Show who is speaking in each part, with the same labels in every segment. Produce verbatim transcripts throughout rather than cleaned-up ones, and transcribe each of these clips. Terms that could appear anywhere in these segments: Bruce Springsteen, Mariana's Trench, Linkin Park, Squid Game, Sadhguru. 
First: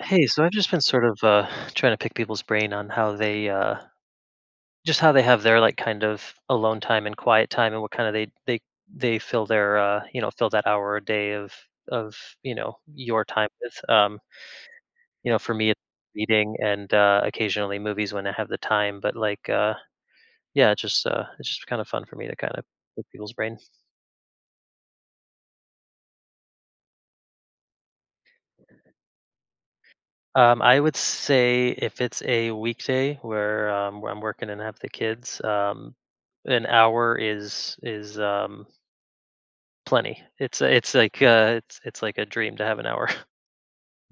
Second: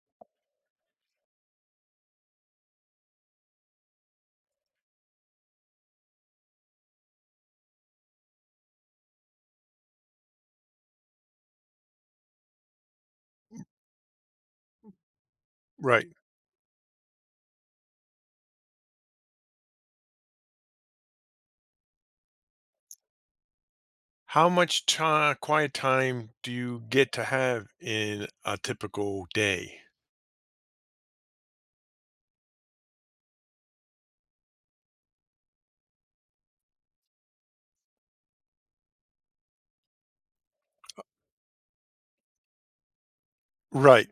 Speaker 1: Hey, so I've just been sort of uh, trying to pick people's brain on how they uh, just how they have their like kind of alone time and quiet time, and what kind of they they they fill their uh, you know fill that hour a day of of you know your time
Speaker 2: Mm,
Speaker 1: with. Um, you know, for me, it's
Speaker 2: Right.
Speaker 1: reading and uh, occasionally movies when I have the time. But like, uh, yeah, it's just uh, it's just kind of fun for me to kind of pick people's brain.
Speaker 2: How much ti quiet time do you get to have in a typical day?
Speaker 1: Um, I would say if it's a weekday where, um, where I'm working and have the kids, um, an hour is is um, plenty. It's it's like uh, it's it's like a dream to have an hour.
Speaker 2: Right.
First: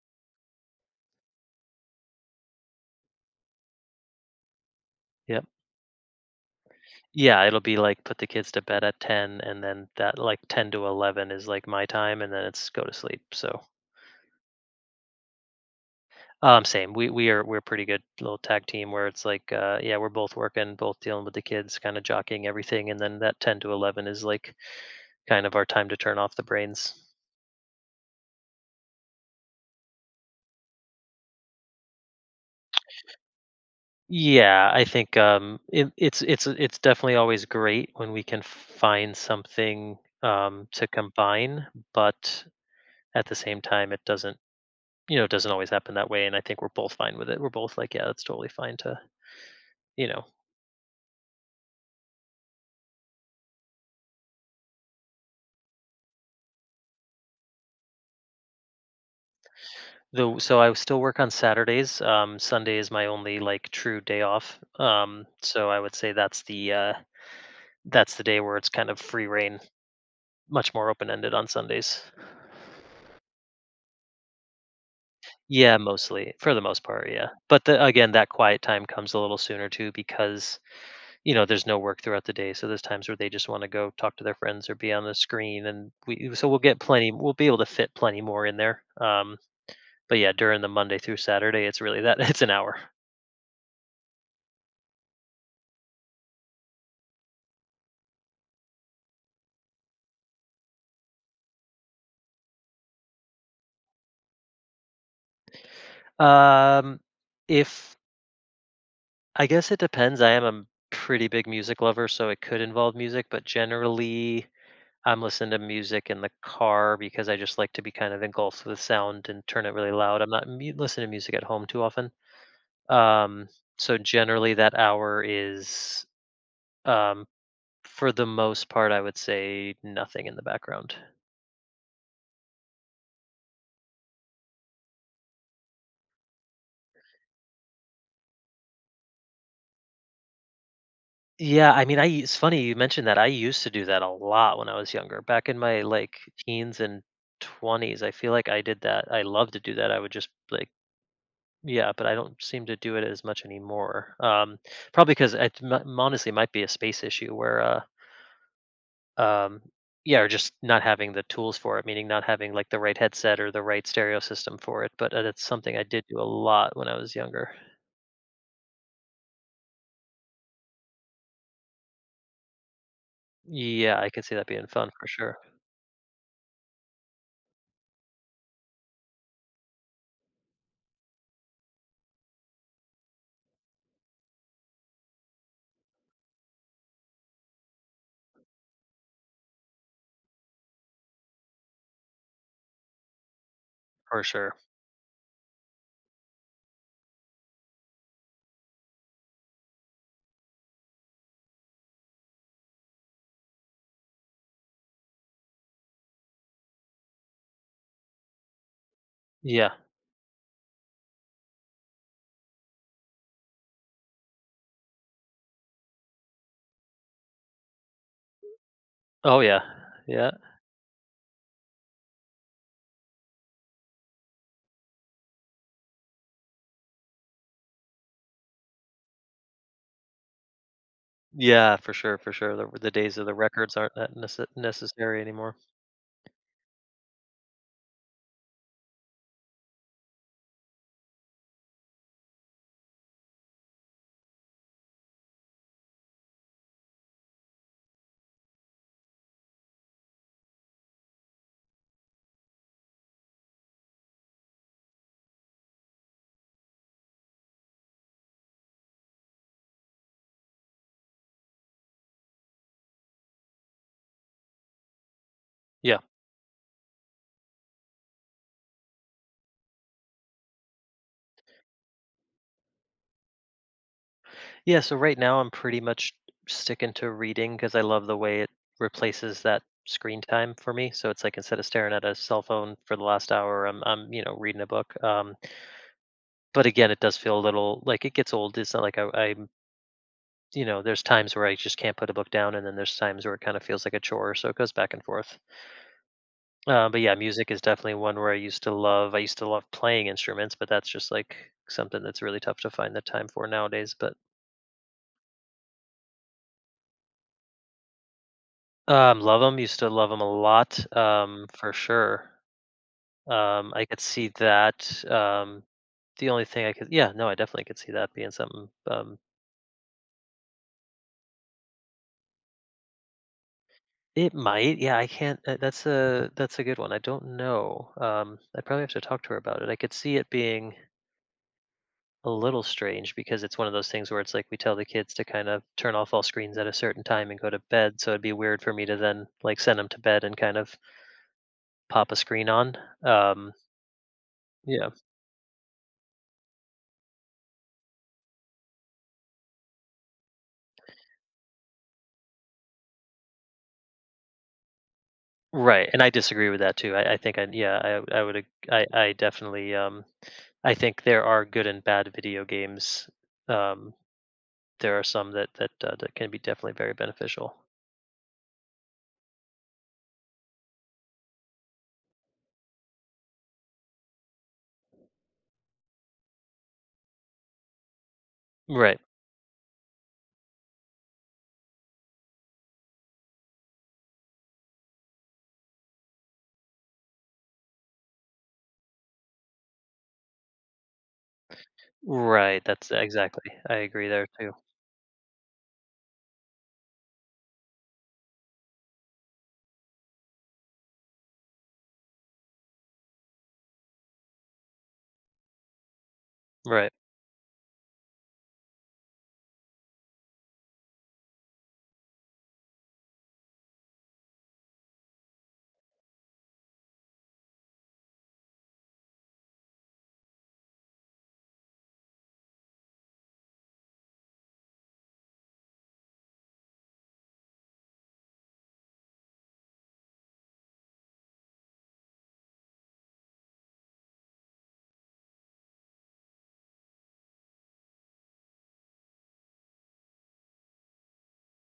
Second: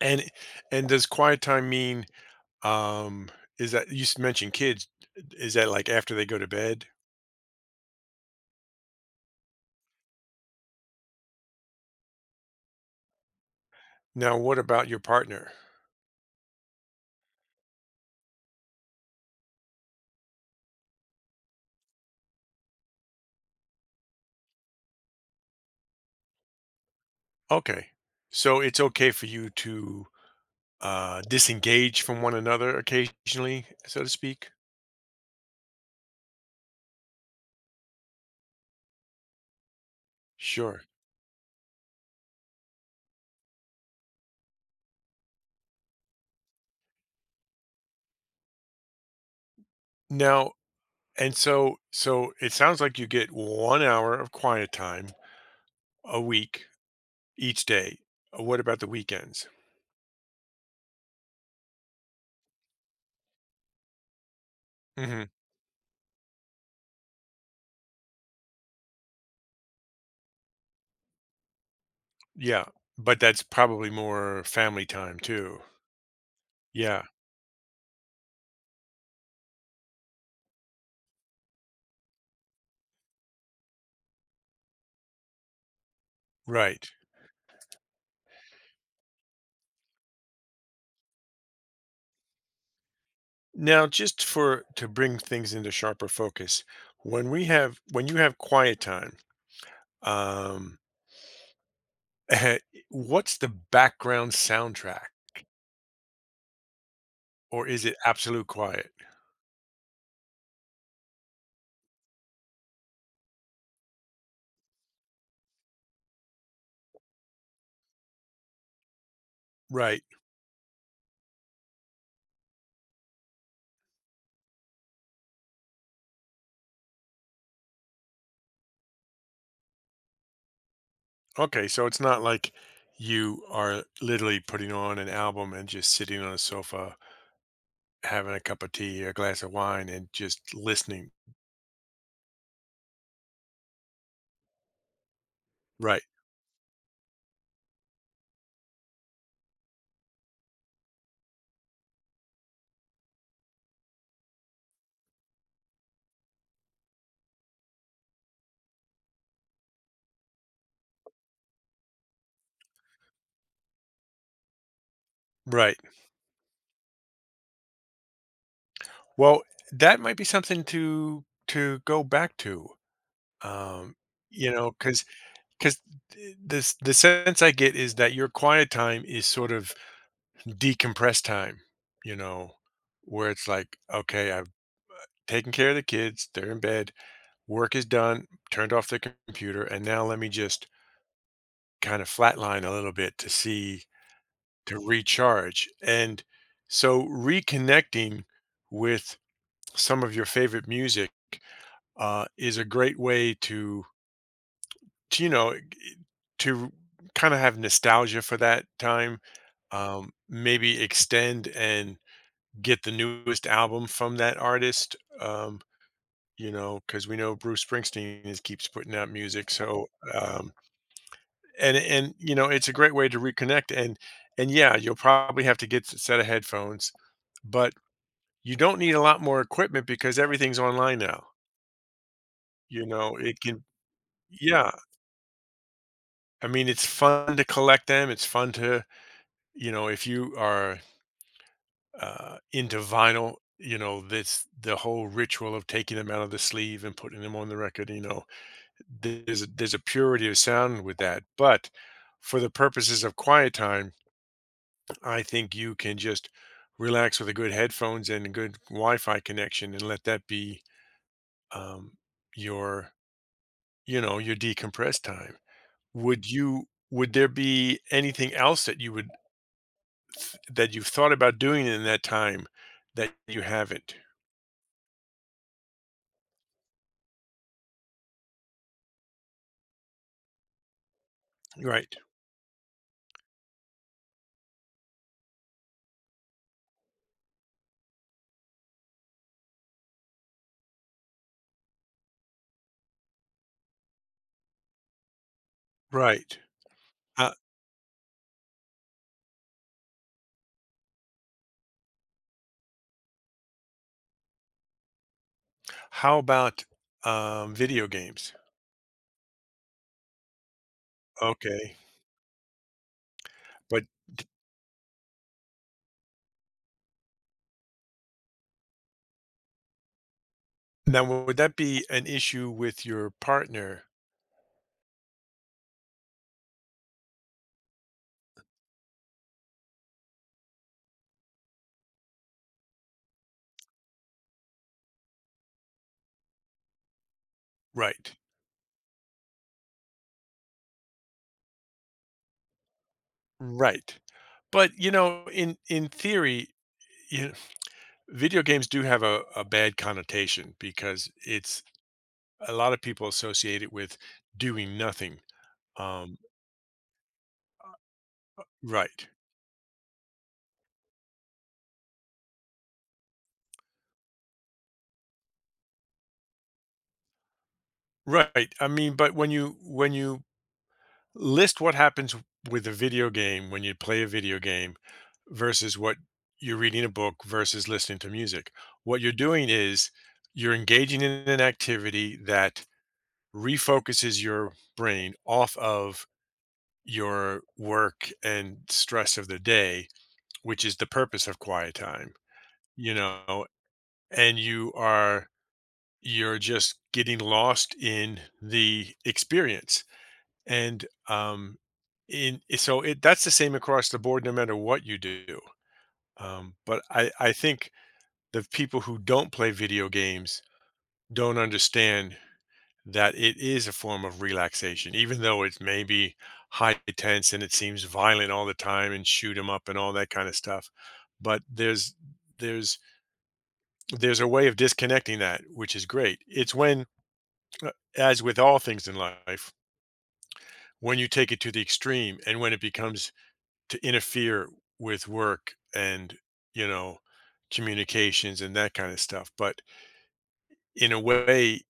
Speaker 2: And and does quiet time mean, um, is that you s- mentioned kids,
Speaker 1: Yep.
Speaker 2: is that like after they go to bed?
Speaker 1: Yeah, it'll be like put the kids to bed at ten, and then that like ten to eleven is like my time, and then it's go to sleep. So
Speaker 2: Now, what about your partner?
Speaker 1: um, same. We we are we're pretty good little tag team where it's like uh, yeah, we're both working, both dealing with the kids, kind of jockeying everything, and then that ten to eleven is like kind of our time to turn off the brains.
Speaker 2: Okay. So it's okay for you to uh, disengage from one another occasionally, so to speak?
Speaker 1: Yeah, I think um, it, it's it's it's definitely always great when we can find something um,
Speaker 2: Sure.
Speaker 1: to combine, but at the same time, it doesn't you know it doesn't always happen that way. And I think we're both fine with it. We're both like, yeah, that's totally fine to you know.
Speaker 2: Now, and so so it sounds like you get one hour of quiet time a week each day. Uh, What about the weekends?
Speaker 1: Though, so I still work on Saturdays. Um, Sunday is my only like true day off.
Speaker 2: Hmm.
Speaker 1: Um, so I would say that's the uh, that's the day where it's kind of free reign, much more open ended on Sundays.
Speaker 2: Yeah, but that's probably more family time too.
Speaker 1: Yeah, mostly, for the most
Speaker 2: Yeah,
Speaker 1: part, yeah. But the again, that quiet time comes a little sooner too because, you know, there's no work throughout the day, so there's times where they just wanna go talk to their friends or be on the screen, and we so we'll get
Speaker 2: right.
Speaker 1: plenty we'll be able to fit plenty more in there, um, but yeah, during the Monday through Saturday, it's really that it's an hour.
Speaker 2: Now, just for to bring things into sharper focus, when we have when you have quiet time, um, Uh, what's the background soundtrack,
Speaker 1: Um,
Speaker 2: or is it
Speaker 1: if
Speaker 2: absolute quiet?
Speaker 1: I guess it depends, I am a pretty big music lover, so it could involve music, but generally I'm listening to music in the car because I just like to be kind of engulfed with sound and turn it really
Speaker 2: Right.
Speaker 1: loud. I'm not mu- listening to music at home too often. Um, so generally, that hour is, um, for the most part, I would say nothing in the background.
Speaker 2: Okay, so it's not like you are literally putting on an album and just sitting on a sofa, having a cup of tea or a glass of wine and just listening.
Speaker 1: Yeah, I mean, I it's funny you mentioned that. I used to do that a lot when I was younger. Back in my
Speaker 2: Right.
Speaker 1: like teens and twenties, I feel like I did that. I love to do that. I would just like yeah, but I don't seem to do it as much anymore. Um probably cuz it m- honestly might be a space issue where uh um yeah, or just not having the tools for it, meaning not having like the right headset or the right stereo system for it, but uh, that's something
Speaker 2: Right.
Speaker 1: I did do a lot when I was younger.
Speaker 2: Well, that might be something to to go back to. Um,
Speaker 1: Yeah, I could see that
Speaker 2: you
Speaker 1: being
Speaker 2: know,
Speaker 1: fun
Speaker 2: because
Speaker 1: for sure.
Speaker 2: th- this the sense I get is that your quiet time is sort of decompress time, you know, where it's like, okay, I've taken care of the kids, they're in bed, work is done, turned off the computer, and now let me just kind of flatline a little bit to see
Speaker 1: For sure.
Speaker 2: to recharge. And so reconnecting with some of your favorite music uh, is a great way to, to you know, to kind of have nostalgia for that time,
Speaker 1: Yeah.
Speaker 2: um, maybe extend and get the newest album from that artist, um, you know because we know Bruce Springsteen is keeps putting out
Speaker 1: Oh
Speaker 2: music,
Speaker 1: yeah.
Speaker 2: so,
Speaker 1: Yeah.
Speaker 2: um and and, you know, it's a great way to reconnect, and and, yeah, you'll probably have to get a set of headphones, but you don't need a lot more equipment because everything's online now,
Speaker 1: Yeah, for sure, for sure. The
Speaker 2: you
Speaker 1: the
Speaker 2: know,
Speaker 1: days of the
Speaker 2: it can.
Speaker 1: records aren't that nece-
Speaker 2: Yeah,
Speaker 1: necessary anymore.
Speaker 2: I mean, it's fun to collect them, it's fun to you know, if you are, uh, into vinyl, you know, this the whole ritual of taking them out of the sleeve and putting them on the record, you know there's a, there's a purity of sound with that. But for the purposes of quiet time, I think you can just relax with a good headphones and a good Wi-Fi connection, and let that be um, your you know your decompressed time.
Speaker 1: Yeah.
Speaker 2: Would you? Would there be anything else that you would that you've thought about doing in that time that you haven't?
Speaker 1: Yeah, so right now I'm pretty much sticking to reading cuz I love the way it replaces that screen time for me. So it's like instead of staring
Speaker 2: Right,
Speaker 1: at a cell phone for the last hour, I'm I'm, you know, reading a book. Um but again, it does feel a little like it gets old. It's not like I I you know, there's times where I just can't put a book down and then there's times where it kind of feels like a chore, so it goes back and forth.
Speaker 2: right.
Speaker 1: Uh, but yeah,
Speaker 2: Uh,
Speaker 1: music is definitely one where I used to love. I used to love playing instruments, but that's just like something that's really tough to find the time for nowadays. But
Speaker 2: how about um, video games?
Speaker 1: um, love them. Used to love them a lot, um, for
Speaker 2: Okay,
Speaker 1: sure. Um,
Speaker 2: but.
Speaker 1: I could see that. Um, the only thing I could, yeah, no, I definitely could see that being something. Um,
Speaker 2: Now, would that be an issue with your partner?
Speaker 1: it might, yeah, I can't. uh, That's a that's a good one. I don't know. Um, I probably have to talk to her about it. I could see it being a little strange because it's one of those things where it's like we tell the kids to kind of turn off all screens at a certain time and go to bed. So
Speaker 2: Right.
Speaker 1: it'd be weird for me to then like send them to bed and kind of pop a screen on. Um,
Speaker 2: Right. But,
Speaker 1: yeah,
Speaker 2: you know, in in theory, you know, video games do have a, a bad connotation because it's a lot of people associate it with doing nothing.
Speaker 1: right. And I
Speaker 2: Um,
Speaker 1: disagree with that too. I, I think I yeah I I would ag- I
Speaker 2: right.
Speaker 1: I definitely um I think there are good and bad video games. Um, there are some that that uh, that can be definitely very beneficial.
Speaker 2: Right. I mean, but when you when you list what happens with a video game when you play a video game versus what you're reading a book versus listening to music,
Speaker 1: Right.
Speaker 2: what you're doing is you're engaging in an activity that refocuses your brain off of your work and stress of the day, which is the purpose of quiet time,
Speaker 1: Right. That's
Speaker 2: you know,
Speaker 1: exactly. I agree there
Speaker 2: and
Speaker 1: too.
Speaker 2: you are you're just getting lost in the experience. And um in so it that's the same across the board no matter what you do. Um but
Speaker 1: Right.
Speaker 2: I I think the people who don't play video games don't understand that it is a form of relaxation, even though it's maybe high tense and it seems violent all the time and shoot 'em up and all that kind of stuff. But there's there's there's a way of disconnecting that, which is great. It's when, uh, as with all things in life, when you take it to the extreme and when it becomes to interfere with work and you know communications and that kind of stuff. But in a way,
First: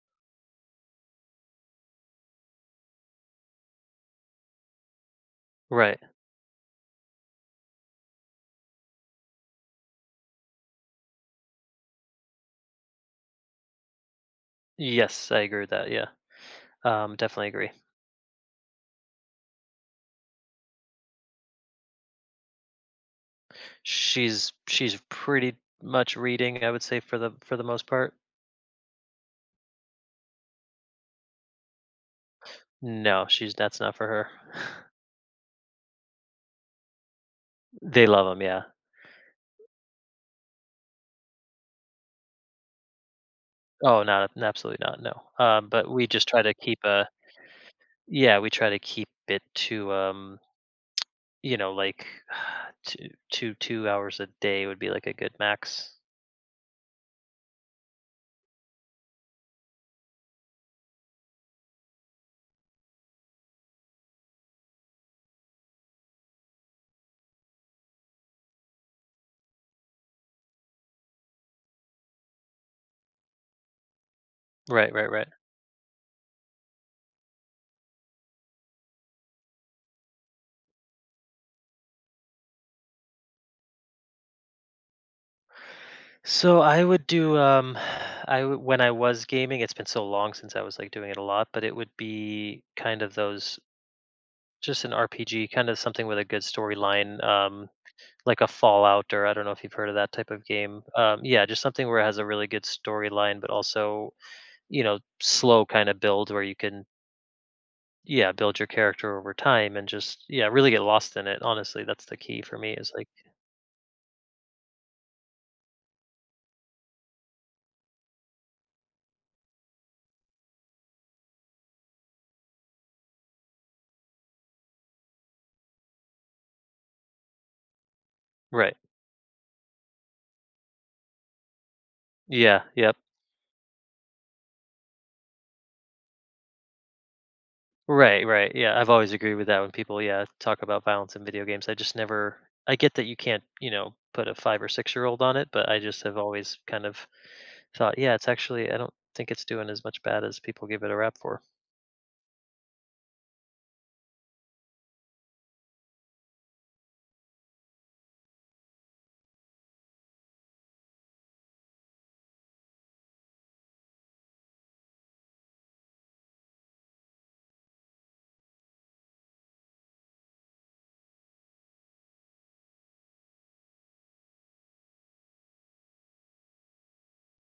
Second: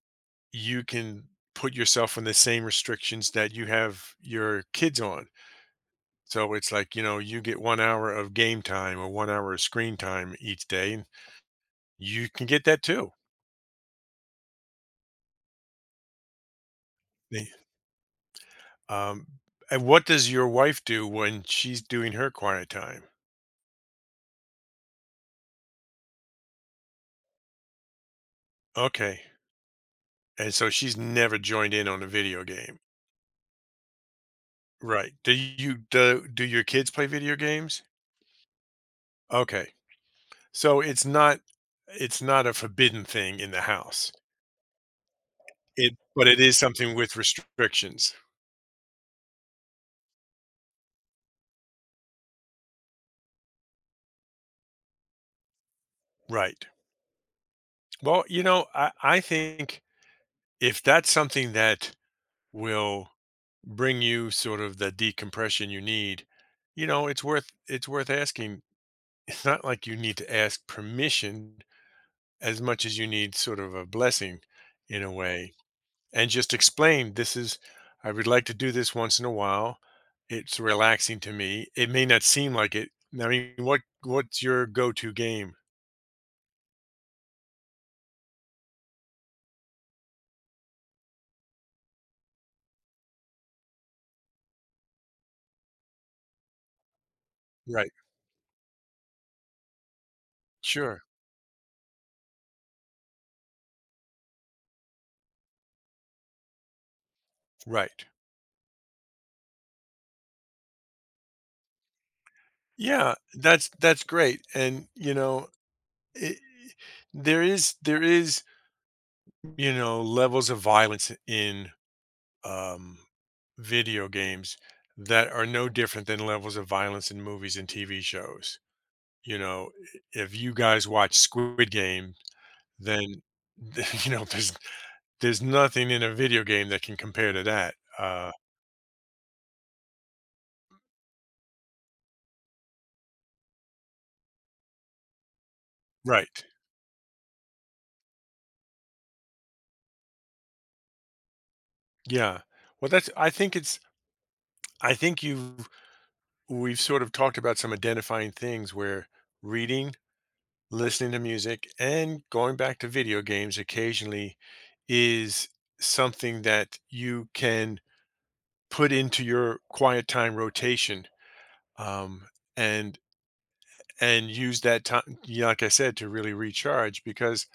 Speaker 2: you can put yourself in the same restrictions that you have your kids on.
Speaker 1: Right.
Speaker 2: So it's like, you know, you get one hour of game time or one hour of screen time each day, and you can get that too.
Speaker 1: Yes, I agree with that. Yeah. Um, definitely
Speaker 2: They-
Speaker 1: agree.
Speaker 2: Um, and what does your wife do when she's doing her quiet time?
Speaker 1: She's she's pretty much reading, I would say, for the for the most part.
Speaker 2: Okay. And so she's never joined in on a video game.
Speaker 1: No, she's that's not for her.
Speaker 2: Right. Do you do, do your kids play video games?
Speaker 1: They love them, yeah.
Speaker 2: Okay. So it's not it's not a forbidden thing in the
Speaker 1: Oh,
Speaker 2: house.
Speaker 1: not absolutely not, no. Um, but
Speaker 2: It
Speaker 1: we just
Speaker 2: but it
Speaker 1: try to
Speaker 2: is
Speaker 1: keep
Speaker 2: something
Speaker 1: a
Speaker 2: with restrictions.
Speaker 1: yeah, we try to keep it to um, you know, like two two two hours a day would be like a good max.
Speaker 2: Right. Well, you know, I I think if that's something that will bring you sort of the decompression you need, you know, it's worth it's worth asking. It's not like you need to ask permission as much as you need sort of a blessing
Speaker 1: Right,
Speaker 2: in
Speaker 1: right,
Speaker 2: a
Speaker 1: right.
Speaker 2: way. And just explain, this is I would like to do this once in a while. It's relaxing to me. It may not seem like it. I mean, what what's your go-to game?
Speaker 1: So I would do um I w- when I was gaming, it's been so long since I was like doing it a lot, but it would be kind of those just an R P G, kind of something with a good storyline, um,
Speaker 2: Right.
Speaker 1: like a Fallout, or I don't know if you've heard of that type of game.
Speaker 2: Sure.
Speaker 1: Um, yeah, just something where it has a really good storyline, but also, you know, slow kind of build where you can,
Speaker 2: Right.
Speaker 1: yeah, build your character over time and just, yeah, really get lost in it. Honestly, that's the key for me is like,
Speaker 2: Yeah, that's that's great. And you know, it, there is there is you know levels of violence in um, video games that are no different than levels of violence in movies and T V shows.
Speaker 1: right.
Speaker 2: You know, if you guys watch Squid Game,
Speaker 1: Yeah, yep.
Speaker 2: then you know there's there's nothing in a video game that can compare to that.
Speaker 1: Right,
Speaker 2: Uh,
Speaker 1: right. Yeah, I've always agreed with that when people, yeah, talk about violence in video games. I just never I get that you can't, you know, put a five or six-year-old on it, but I just have
Speaker 2: right.
Speaker 1: always kind of thought, yeah, it's actually I don't think it's doing as much bad as people give it a rap for.
Speaker 2: Yeah. Well, that's. I think it's. I think you we've sort of talked about some identifying things where reading, listening to music, and going back to video games occasionally is something that you can put into your quiet time rotation um, and and use that time, like I said, to really recharge because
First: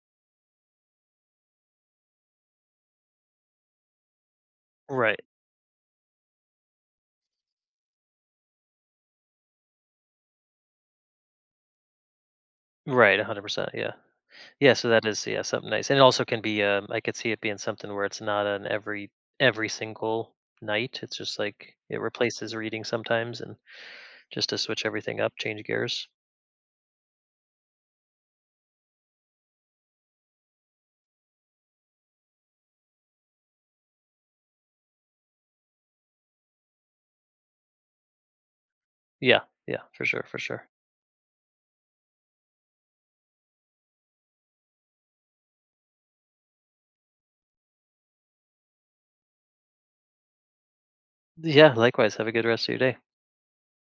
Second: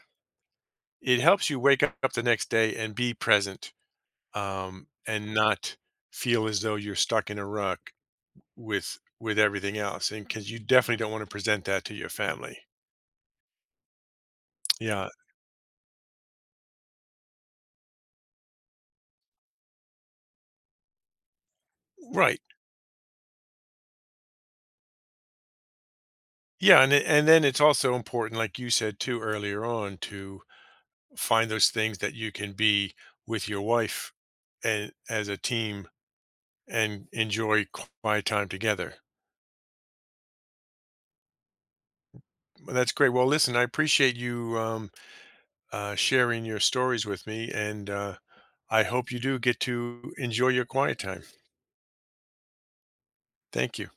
Speaker 2: it helps you wake up the next day and be present um,
Speaker 1: Right.
Speaker 2: and not feel as though you're stuck in a rut with with everything else and because you definitely don't want to present that to your family
Speaker 1: Right, one hundred percent, yeah. Yeah, so that
Speaker 2: yeah
Speaker 1: is yeah, something nice. And it also can be um I could see it being something where it's not on every every single night. It's just like it
Speaker 2: right
Speaker 1: replaces reading sometimes and just to switch everything up, change gears.
Speaker 2: yeah and it- and then it's also important like you said too earlier on to find those things that you can be with your wife and as a team and enjoy quiet time together.
Speaker 1: Yeah, yeah, for sure, for sure.
Speaker 2: Well, that's great. Well listen, I appreciate you um, uh, sharing your stories with me and uh, I hope you do get to enjoy your quiet time.
Speaker 1: Yeah, likewise. Have a good rest of your day.
Speaker 2: Thank you.